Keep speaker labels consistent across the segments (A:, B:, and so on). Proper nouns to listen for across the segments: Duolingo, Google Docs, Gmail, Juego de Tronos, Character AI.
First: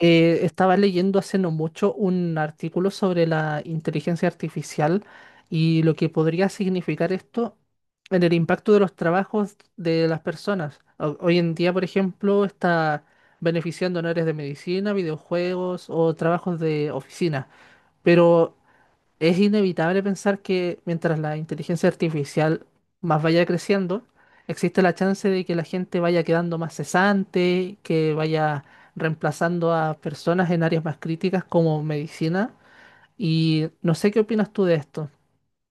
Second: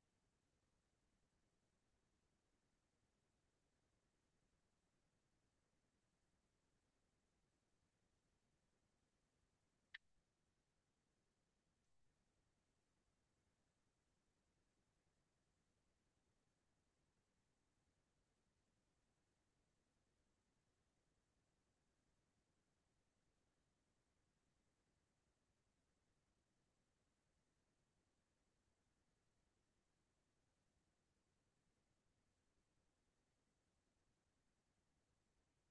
A: Estaba leyendo hace no mucho un artículo sobre la inteligencia artificial y lo que podría significar esto en el impacto de los trabajos de las personas. Hoy en día, por ejemplo, está beneficiando en áreas de medicina, videojuegos o trabajos de oficina, pero es inevitable pensar que mientras la inteligencia artificial más vaya creciendo, existe la chance de que la gente vaya quedando más cesante, que vaya reemplazando a personas en áreas más críticas como medicina. Y no sé qué opinas tú de esto.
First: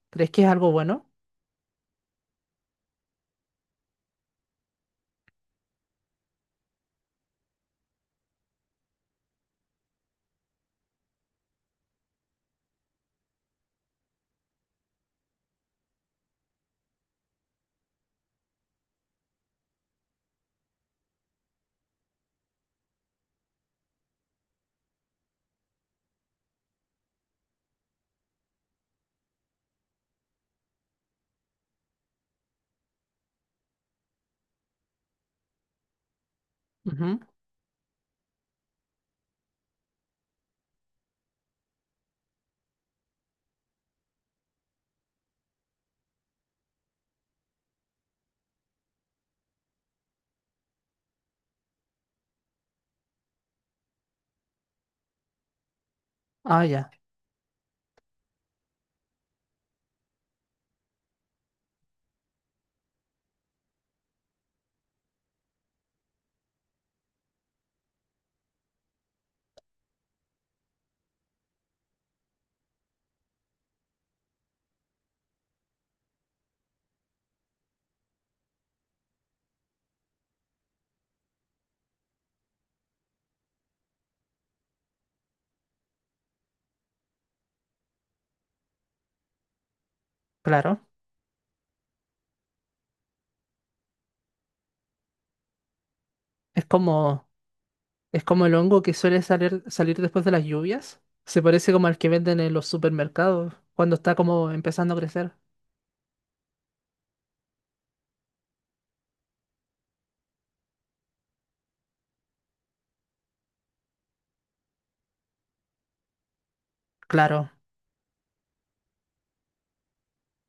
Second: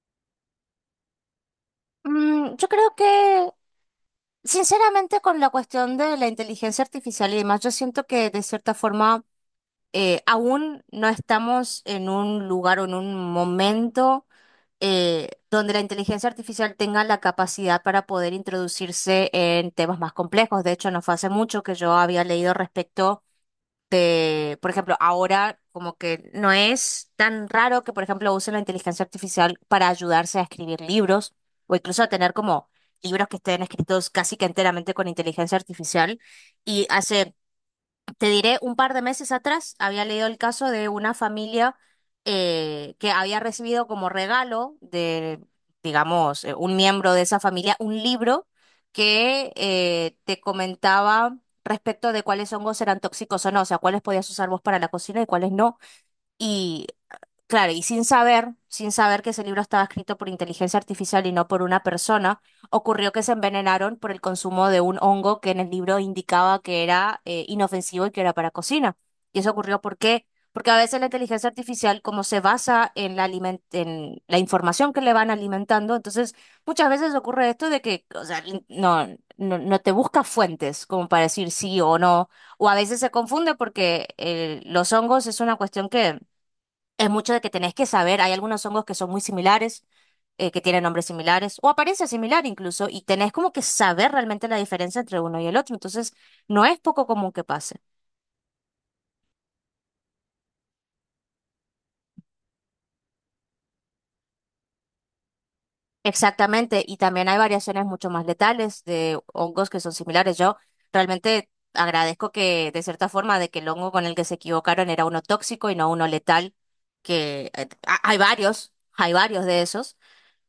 A: ¿Crees que es algo bueno?
B: Yo creo que, sinceramente, con la cuestión de la inteligencia artificial y demás, yo siento que de cierta forma aún no estamos en un lugar o en un momento donde la inteligencia artificial tenga la capacidad para poder introducirse en temas más complejos. De hecho, no fue hace mucho que yo había leído respecto de, por ejemplo, ahora como que no es tan raro que, por ejemplo, usen la inteligencia artificial para ayudarse a escribir libros o incluso a tener como libros que estén escritos casi que enteramente con inteligencia artificial y
A: Ujú.
B: hace te diré, un par de meses atrás había leído el caso de una familia que había recibido como regalo de, digamos, un miembro de esa familia, un libro que te comentaba respecto de cuáles hongos eran tóxicos o no, o sea, cuáles podías usar vos para la cocina y cuáles no.
A: Ah,
B: Y
A: ya,
B: claro, y sin saber que ese libro estaba escrito por inteligencia artificial y no por una persona, ocurrió que se envenenaron por el consumo de un hongo que en el libro indicaba que era inofensivo y que era para cocina. Y eso ocurrió, ¿por qué? Porque a veces la inteligencia artificial, como se basa en la en la información que le van alimentando, entonces muchas veces ocurre esto de que, o sea, no, no te busca fuentes como para decir sí o no, o a veces se confunde porque los hongos es una cuestión que es mucho de que tenés que saber, hay algunos hongos que son muy similares, que
A: claro.
B: tienen nombres similares o apariencia similar incluso, y tenés como que saber realmente la diferencia entre uno y el otro. Entonces,
A: Es
B: no es poco
A: como,
B: común que pase.
A: es como el hongo que suele salir después de las lluvias. Se parece como al que venden en los supermercados cuando está como empezando a crecer.
B: Exactamente, y también hay variaciones mucho más letales de hongos que son similares. Yo realmente agradezco que, de cierta forma, de que el hongo con el que se equivocaron era uno tóxico y no uno letal,
A: Claro.
B: que hay varios de esos.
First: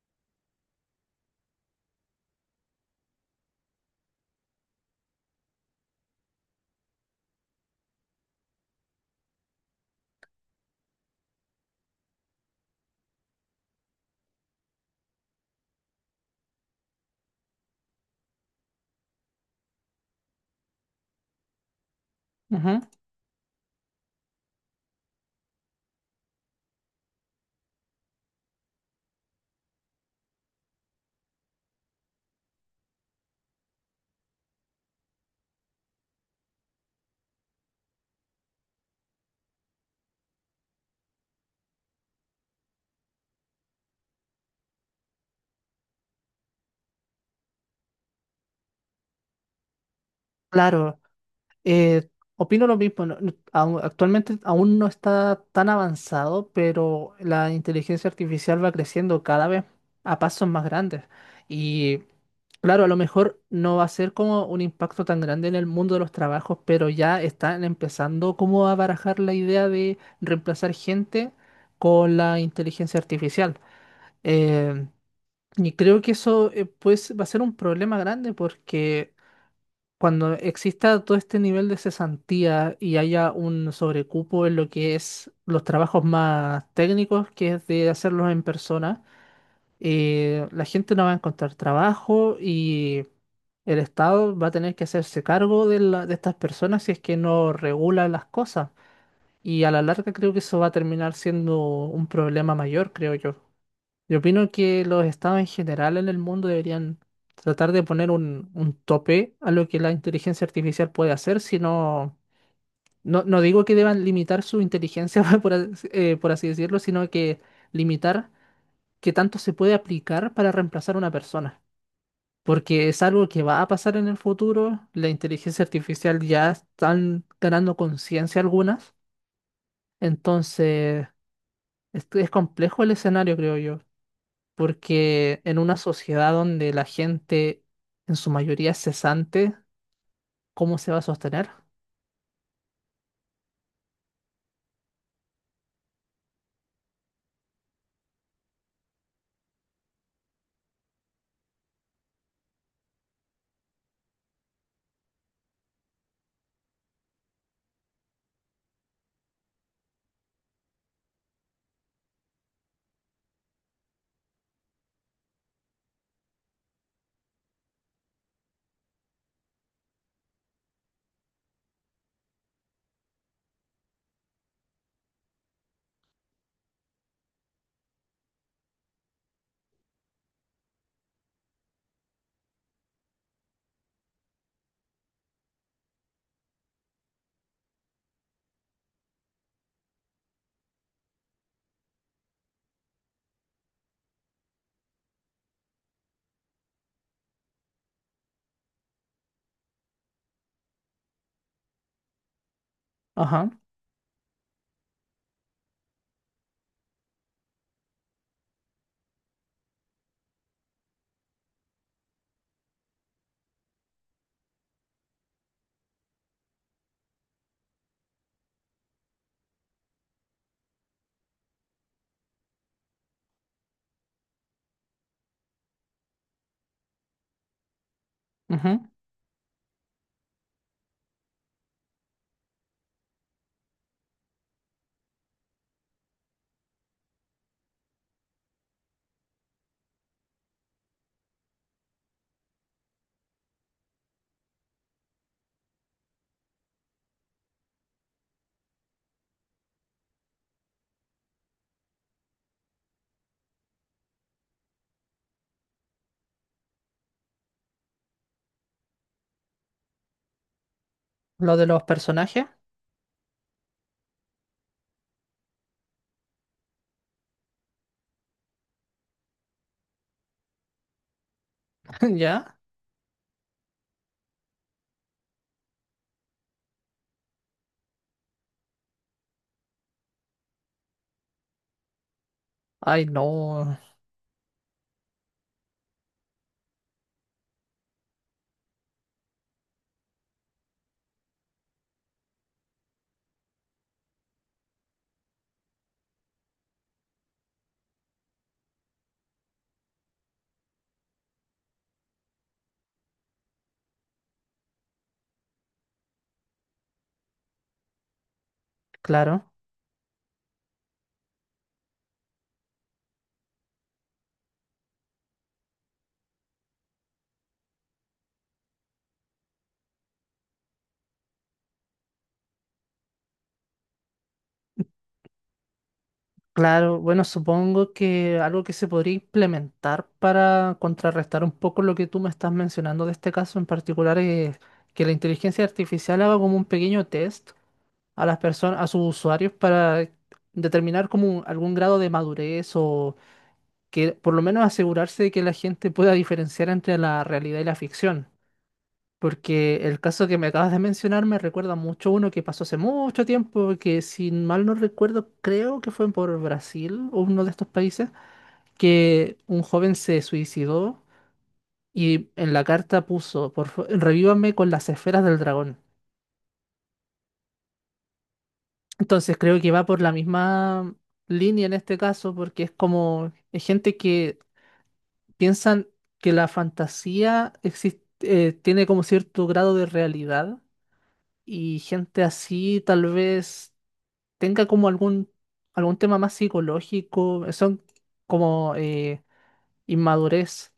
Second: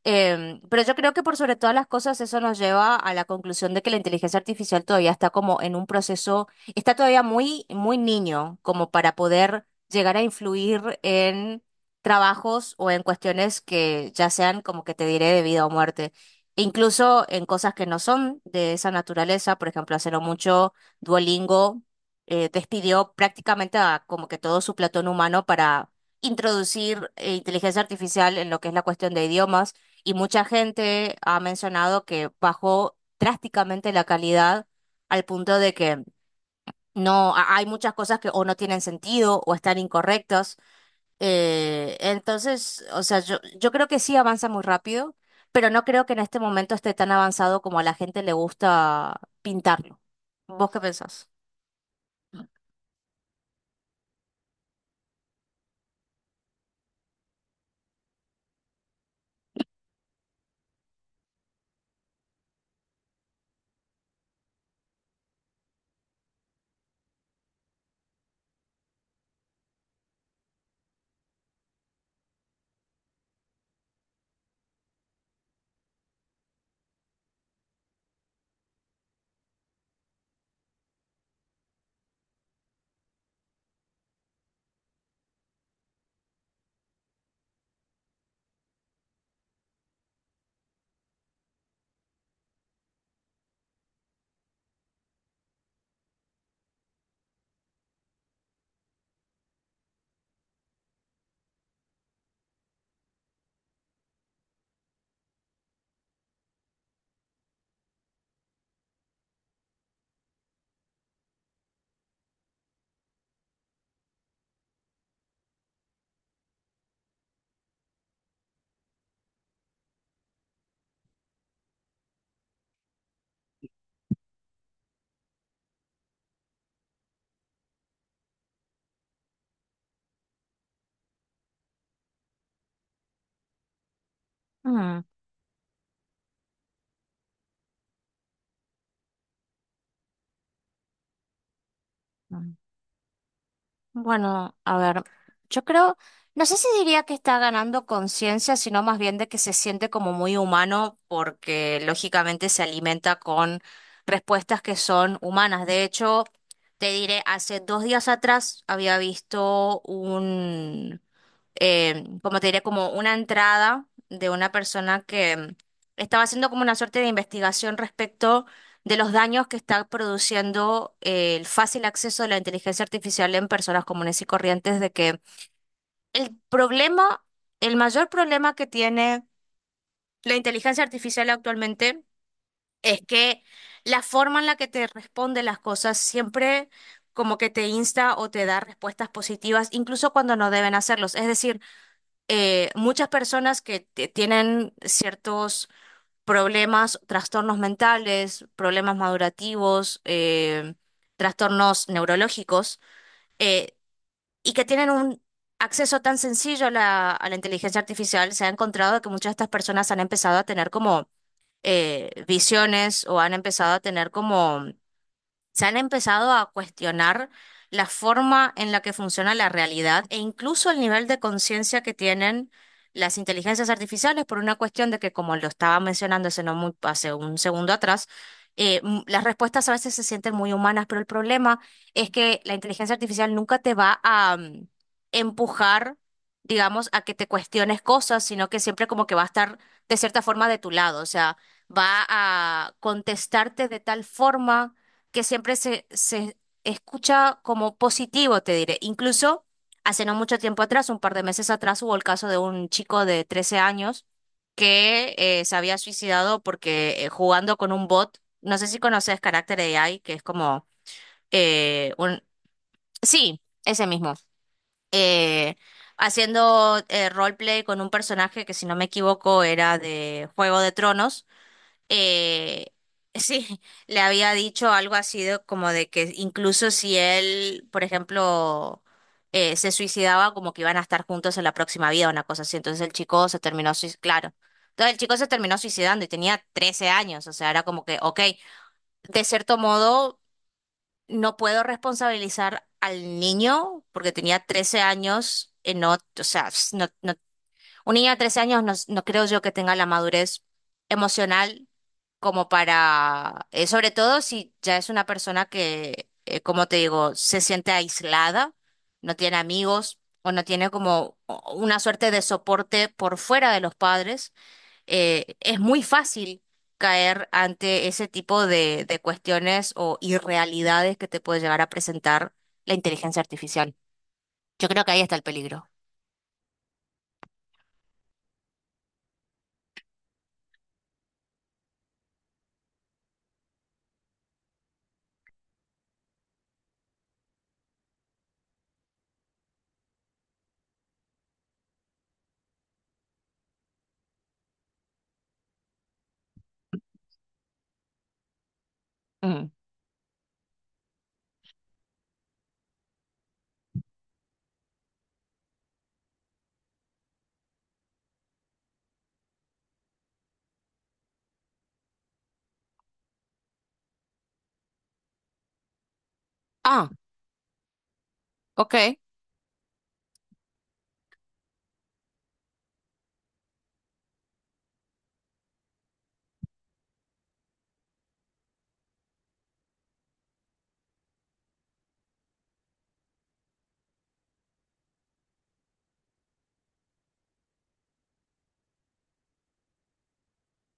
B: Pero yo creo que por sobre todas las cosas eso nos lleva a la conclusión de que la inteligencia artificial todavía está como en un proceso, está todavía muy, muy niño como para poder llegar a influir en trabajos o en cuestiones que ya sean como que te diré de vida o muerte. E incluso en cosas que no son de esa naturaleza, por ejemplo, hace no mucho Duolingo
A: Ujú.
B: despidió prácticamente a como que todo su platón humano para introducir inteligencia artificial en lo que es la cuestión de idiomas y mucha gente ha mencionado que bajó drásticamente la calidad al punto de que no, hay muchas cosas que o no tienen sentido o están incorrectas. Entonces, o sea, yo creo que sí avanza muy rápido, pero no creo que en este momento esté tan avanzado como a la gente le gusta pintarlo. ¿Vos qué
A: Claro.
B: pensás?
A: Eh, Opino lo mismo. Actualmente aún no está tan avanzado, pero la inteligencia artificial va creciendo cada vez a pasos más grandes. Y claro, a lo mejor no va a ser como un impacto tan grande en el mundo de los trabajos, pero ya están empezando como a barajar la idea de reemplazar gente con la inteligencia artificial. Eh, y creo que eso pues va a ser un problema grande porque cuando exista todo este nivel de cesantía y haya un sobrecupo en lo que es los trabajos más técnicos, que es de hacerlos en persona, la gente no va a encontrar trabajo y el Estado va a tener que hacerse cargo de estas personas si es que no regula las cosas. Y a la larga creo que eso va a terminar siendo un problema mayor, creo yo. Yo opino que los estados en general en el mundo deberían tratar de poner un tope a lo que la inteligencia artificial puede hacer, sino, no digo que deban limitar su inteligencia, por así decirlo, sino que limitar qué tanto se puede aplicar para reemplazar a una persona. Porque es algo que va a pasar en el futuro, la inteligencia artificial ya están ganando conciencia algunas, entonces es complejo el escenario, creo yo. Porque en una sociedad donde la gente en su mayoría es cesante, ¿cómo se va a sostener?
B: Mm. Bueno, a ver, yo creo, no sé si diría que está ganando conciencia, sino más bien de que se siente como muy humano porque lógicamente se alimenta con respuestas que son humanas. De hecho, te diré, hace dos días atrás había visto un, como te diré, como una entrada de una persona que estaba haciendo como una suerte de investigación respecto de los daños que está produciendo el fácil acceso de la inteligencia artificial en personas comunes y corrientes, de que el problema, el mayor problema que tiene la inteligencia artificial actualmente es que la forma en la que te responde las cosas siempre como que te insta o te da respuestas positivas, incluso cuando no deben hacerlos. Es decir, muchas personas que tienen ciertos problemas, trastornos mentales, problemas madurativos, trastornos neurológicos,
A: Ajá.
B: eh, y que tienen un acceso tan sencillo a la inteligencia artificial, se ha encontrado que muchas de estas personas han empezado a tener como visiones o han empezado a tener como se han empezado a cuestionar la forma en la que funciona la realidad e incluso el nivel de conciencia que tienen las inteligencias artificiales por una cuestión de que, como lo estaba mencionando hace, no muy, hace un segundo atrás,
A: Ujú.
B: las respuestas a veces se sienten muy humanas, pero el problema es que la inteligencia artificial nunca te va a empujar, digamos, a que te cuestiones cosas, sino que siempre como que va a estar de cierta forma de tu lado, o sea, va a contestarte de tal forma que siempre se escucha como positivo, te diré. Incluso hace no mucho tiempo atrás, un par de meses atrás, hubo el caso de un chico de 13 años que se había suicidado porque jugando con un bot, no sé si conoces Character AI, que es como
A: Lo de los
B: un...
A: personajes.
B: Sí, ese mismo. Eh, haciendo roleplay con un personaje que, si no me equivoco, era de Juego de Tronos
A: ¿Ya?
B: eh, sí, le había dicho algo así de, como de que incluso si él, por ejemplo, se suicidaba, como que iban a estar juntos en la próxima vida, una cosa así. Entonces el
A: Ay,
B: chico se terminó,
A: no.
B: claro. Entonces el chico se terminó suicidando y tenía 13 años, o sea, era como que, ok, de cierto modo no puedo responsabilizar al niño porque tenía 13 años, no, o sea, un niño de 13 años no, no creo yo que tenga la madurez emocional como para, sobre todo si ya es una persona que, como te digo, se siente aislada, no tiene
A: Claro.
B: amigos o no tiene como una suerte de soporte por fuera de los padres, es muy fácil caer ante ese tipo de cuestiones o irrealidades que te puede llegar a presentar la inteligencia artificial. Yo creo que ahí está el peligro.
A: Claro. Bueno, supongo que algo que se podría implementar para contrarrestar un poco lo que tú me estás mencionando de este caso en particular es que la inteligencia artificial haga como un pequeño test a las personas, a sus usuarios para determinar algún grado de madurez o que por lo menos asegurarse de que la gente pueda diferenciar entre la realidad y la ficción.
B: Mm.
A: Porque el caso que me acabas de mencionar me recuerda mucho uno que pasó hace mucho tiempo, que si mal no recuerdo, creo que fue por Brasil o uno de estos países, que un joven se suicidó y en la carta puso, revívame con las esferas del dragón.
B: Ah, ok.
A: Entonces creo que va por la misma línea en este caso, porque es como es gente que piensan que la fantasía existe, tiene como cierto grado de realidad y gente así tal vez tenga como algún tema más psicológico, son como inmadurez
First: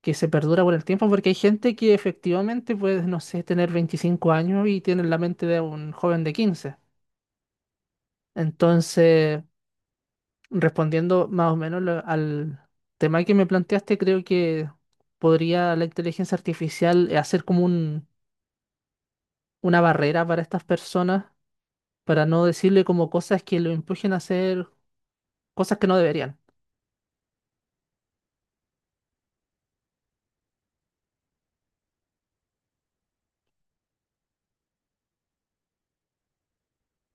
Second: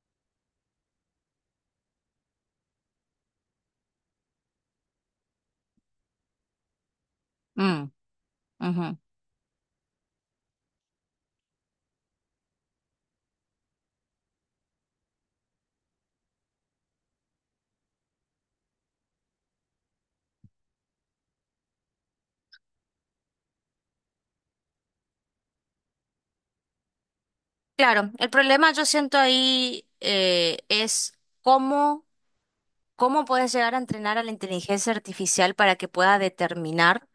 A: que se perdura por el tiempo, porque hay gente que efectivamente puede, no sé, tener 25 años y tiene la mente de un joven de 15.
B: Mm, ujú.
A: Entonces, respondiendo más o menos al tema que me planteaste, creo que podría la inteligencia artificial hacer una barrera para estas personas, para no decirle como cosas que lo empujen a hacer cosas que no deberían.
B: Claro, el problema yo siento ahí es cómo... ¿Cómo puedes llegar a entrenar a la inteligencia artificial para que pueda determinar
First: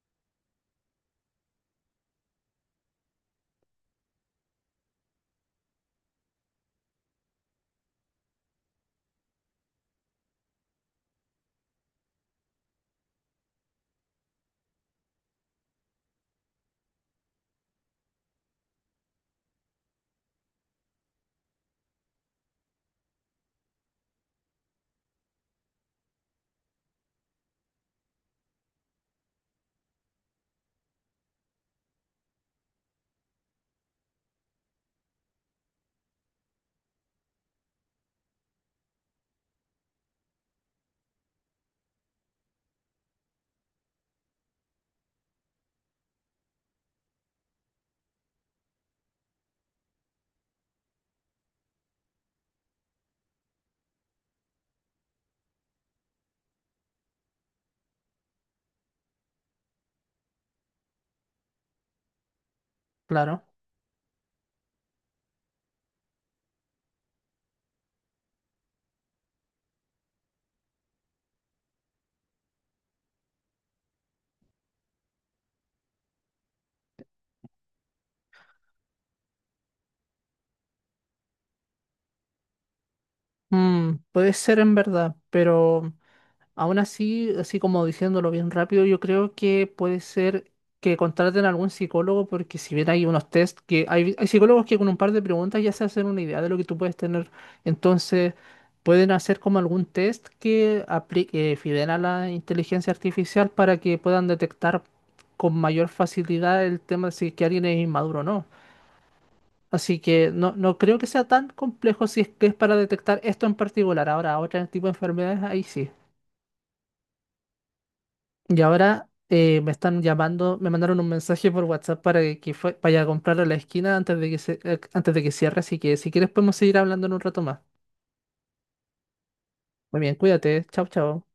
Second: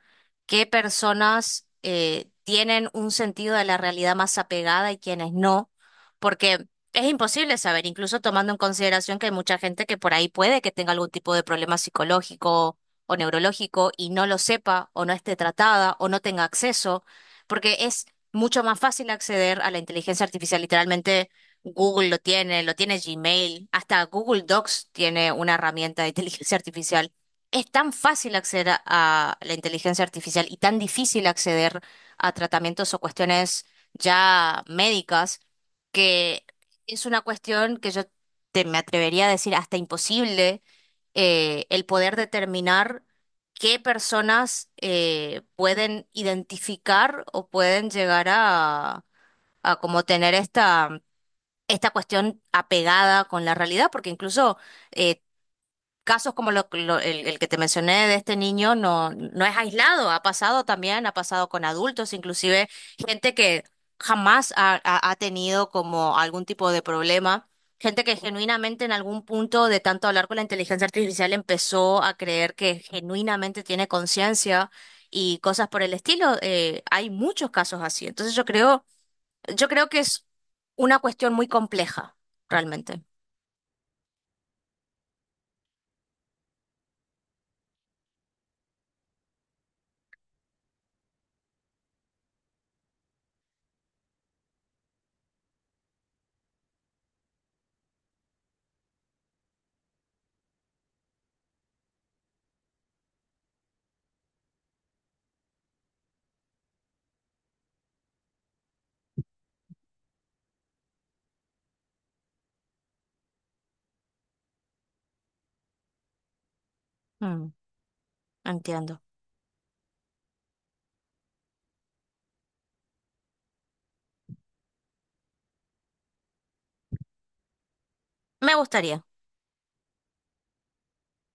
B: qué personas tienen un sentido de la realidad más apegada y quiénes no? Porque es imposible saber, incluso tomando en consideración que hay mucha gente que por ahí puede que tenga algún tipo de problema psicológico o neurológico y no lo sepa o no esté tratada o no tenga acceso, porque es mucho más fácil acceder a la inteligencia artificial literalmente Google lo tiene Gmail, hasta Google Docs tiene una herramienta de inteligencia artificial. Es tan fácil acceder a la inteligencia artificial y tan difícil acceder a tratamientos o cuestiones ya médicas que es una cuestión que yo me atrevería a decir hasta imposible el poder determinar qué personas pueden identificar o pueden llegar a como tener esta esta cuestión apegada con la realidad, porque incluso eh, casos como el que te mencioné de este niño no, no es aislado, ha pasado también, ha pasado con adultos, inclusive gente
A: Claro.
B: que jamás ha tenido como algún tipo de problema. Gente que genuinamente en algún punto de tanto hablar con la inteligencia artificial empezó a creer que genuinamente tiene conciencia y cosas por el estilo. Hay muchos casos así. Entonces yo creo que es una cuestión muy compleja, realmente.
A: Mm, puede ser en verdad, pero aún así, así como diciéndolo bien rápido, yo creo que puede ser que contraten a algún psicólogo porque si bien hay unos test que hay psicólogos que con un par de preguntas ya se hacen una idea de lo que tú puedes tener, entonces pueden hacer como algún test que aplique, fidel a la inteligencia artificial para que puedan detectar con mayor facilidad el tema de si que alguien es inmaduro o no. Así que no creo que sea tan complejo si es que es para detectar esto en particular. Ahora, otro tipo de enfermedades, ahí sí.
B: Mm,
A: Y
B: entiendo.
A: ahora me están llamando, me mandaron un mensaje por WhatsApp para que vaya a comprar a la esquina antes de que antes de que cierre, así que si quieres podemos seguir hablando en un rato más.
B: Me gustaría.
A: Muy bien, cuídate, chao, chao.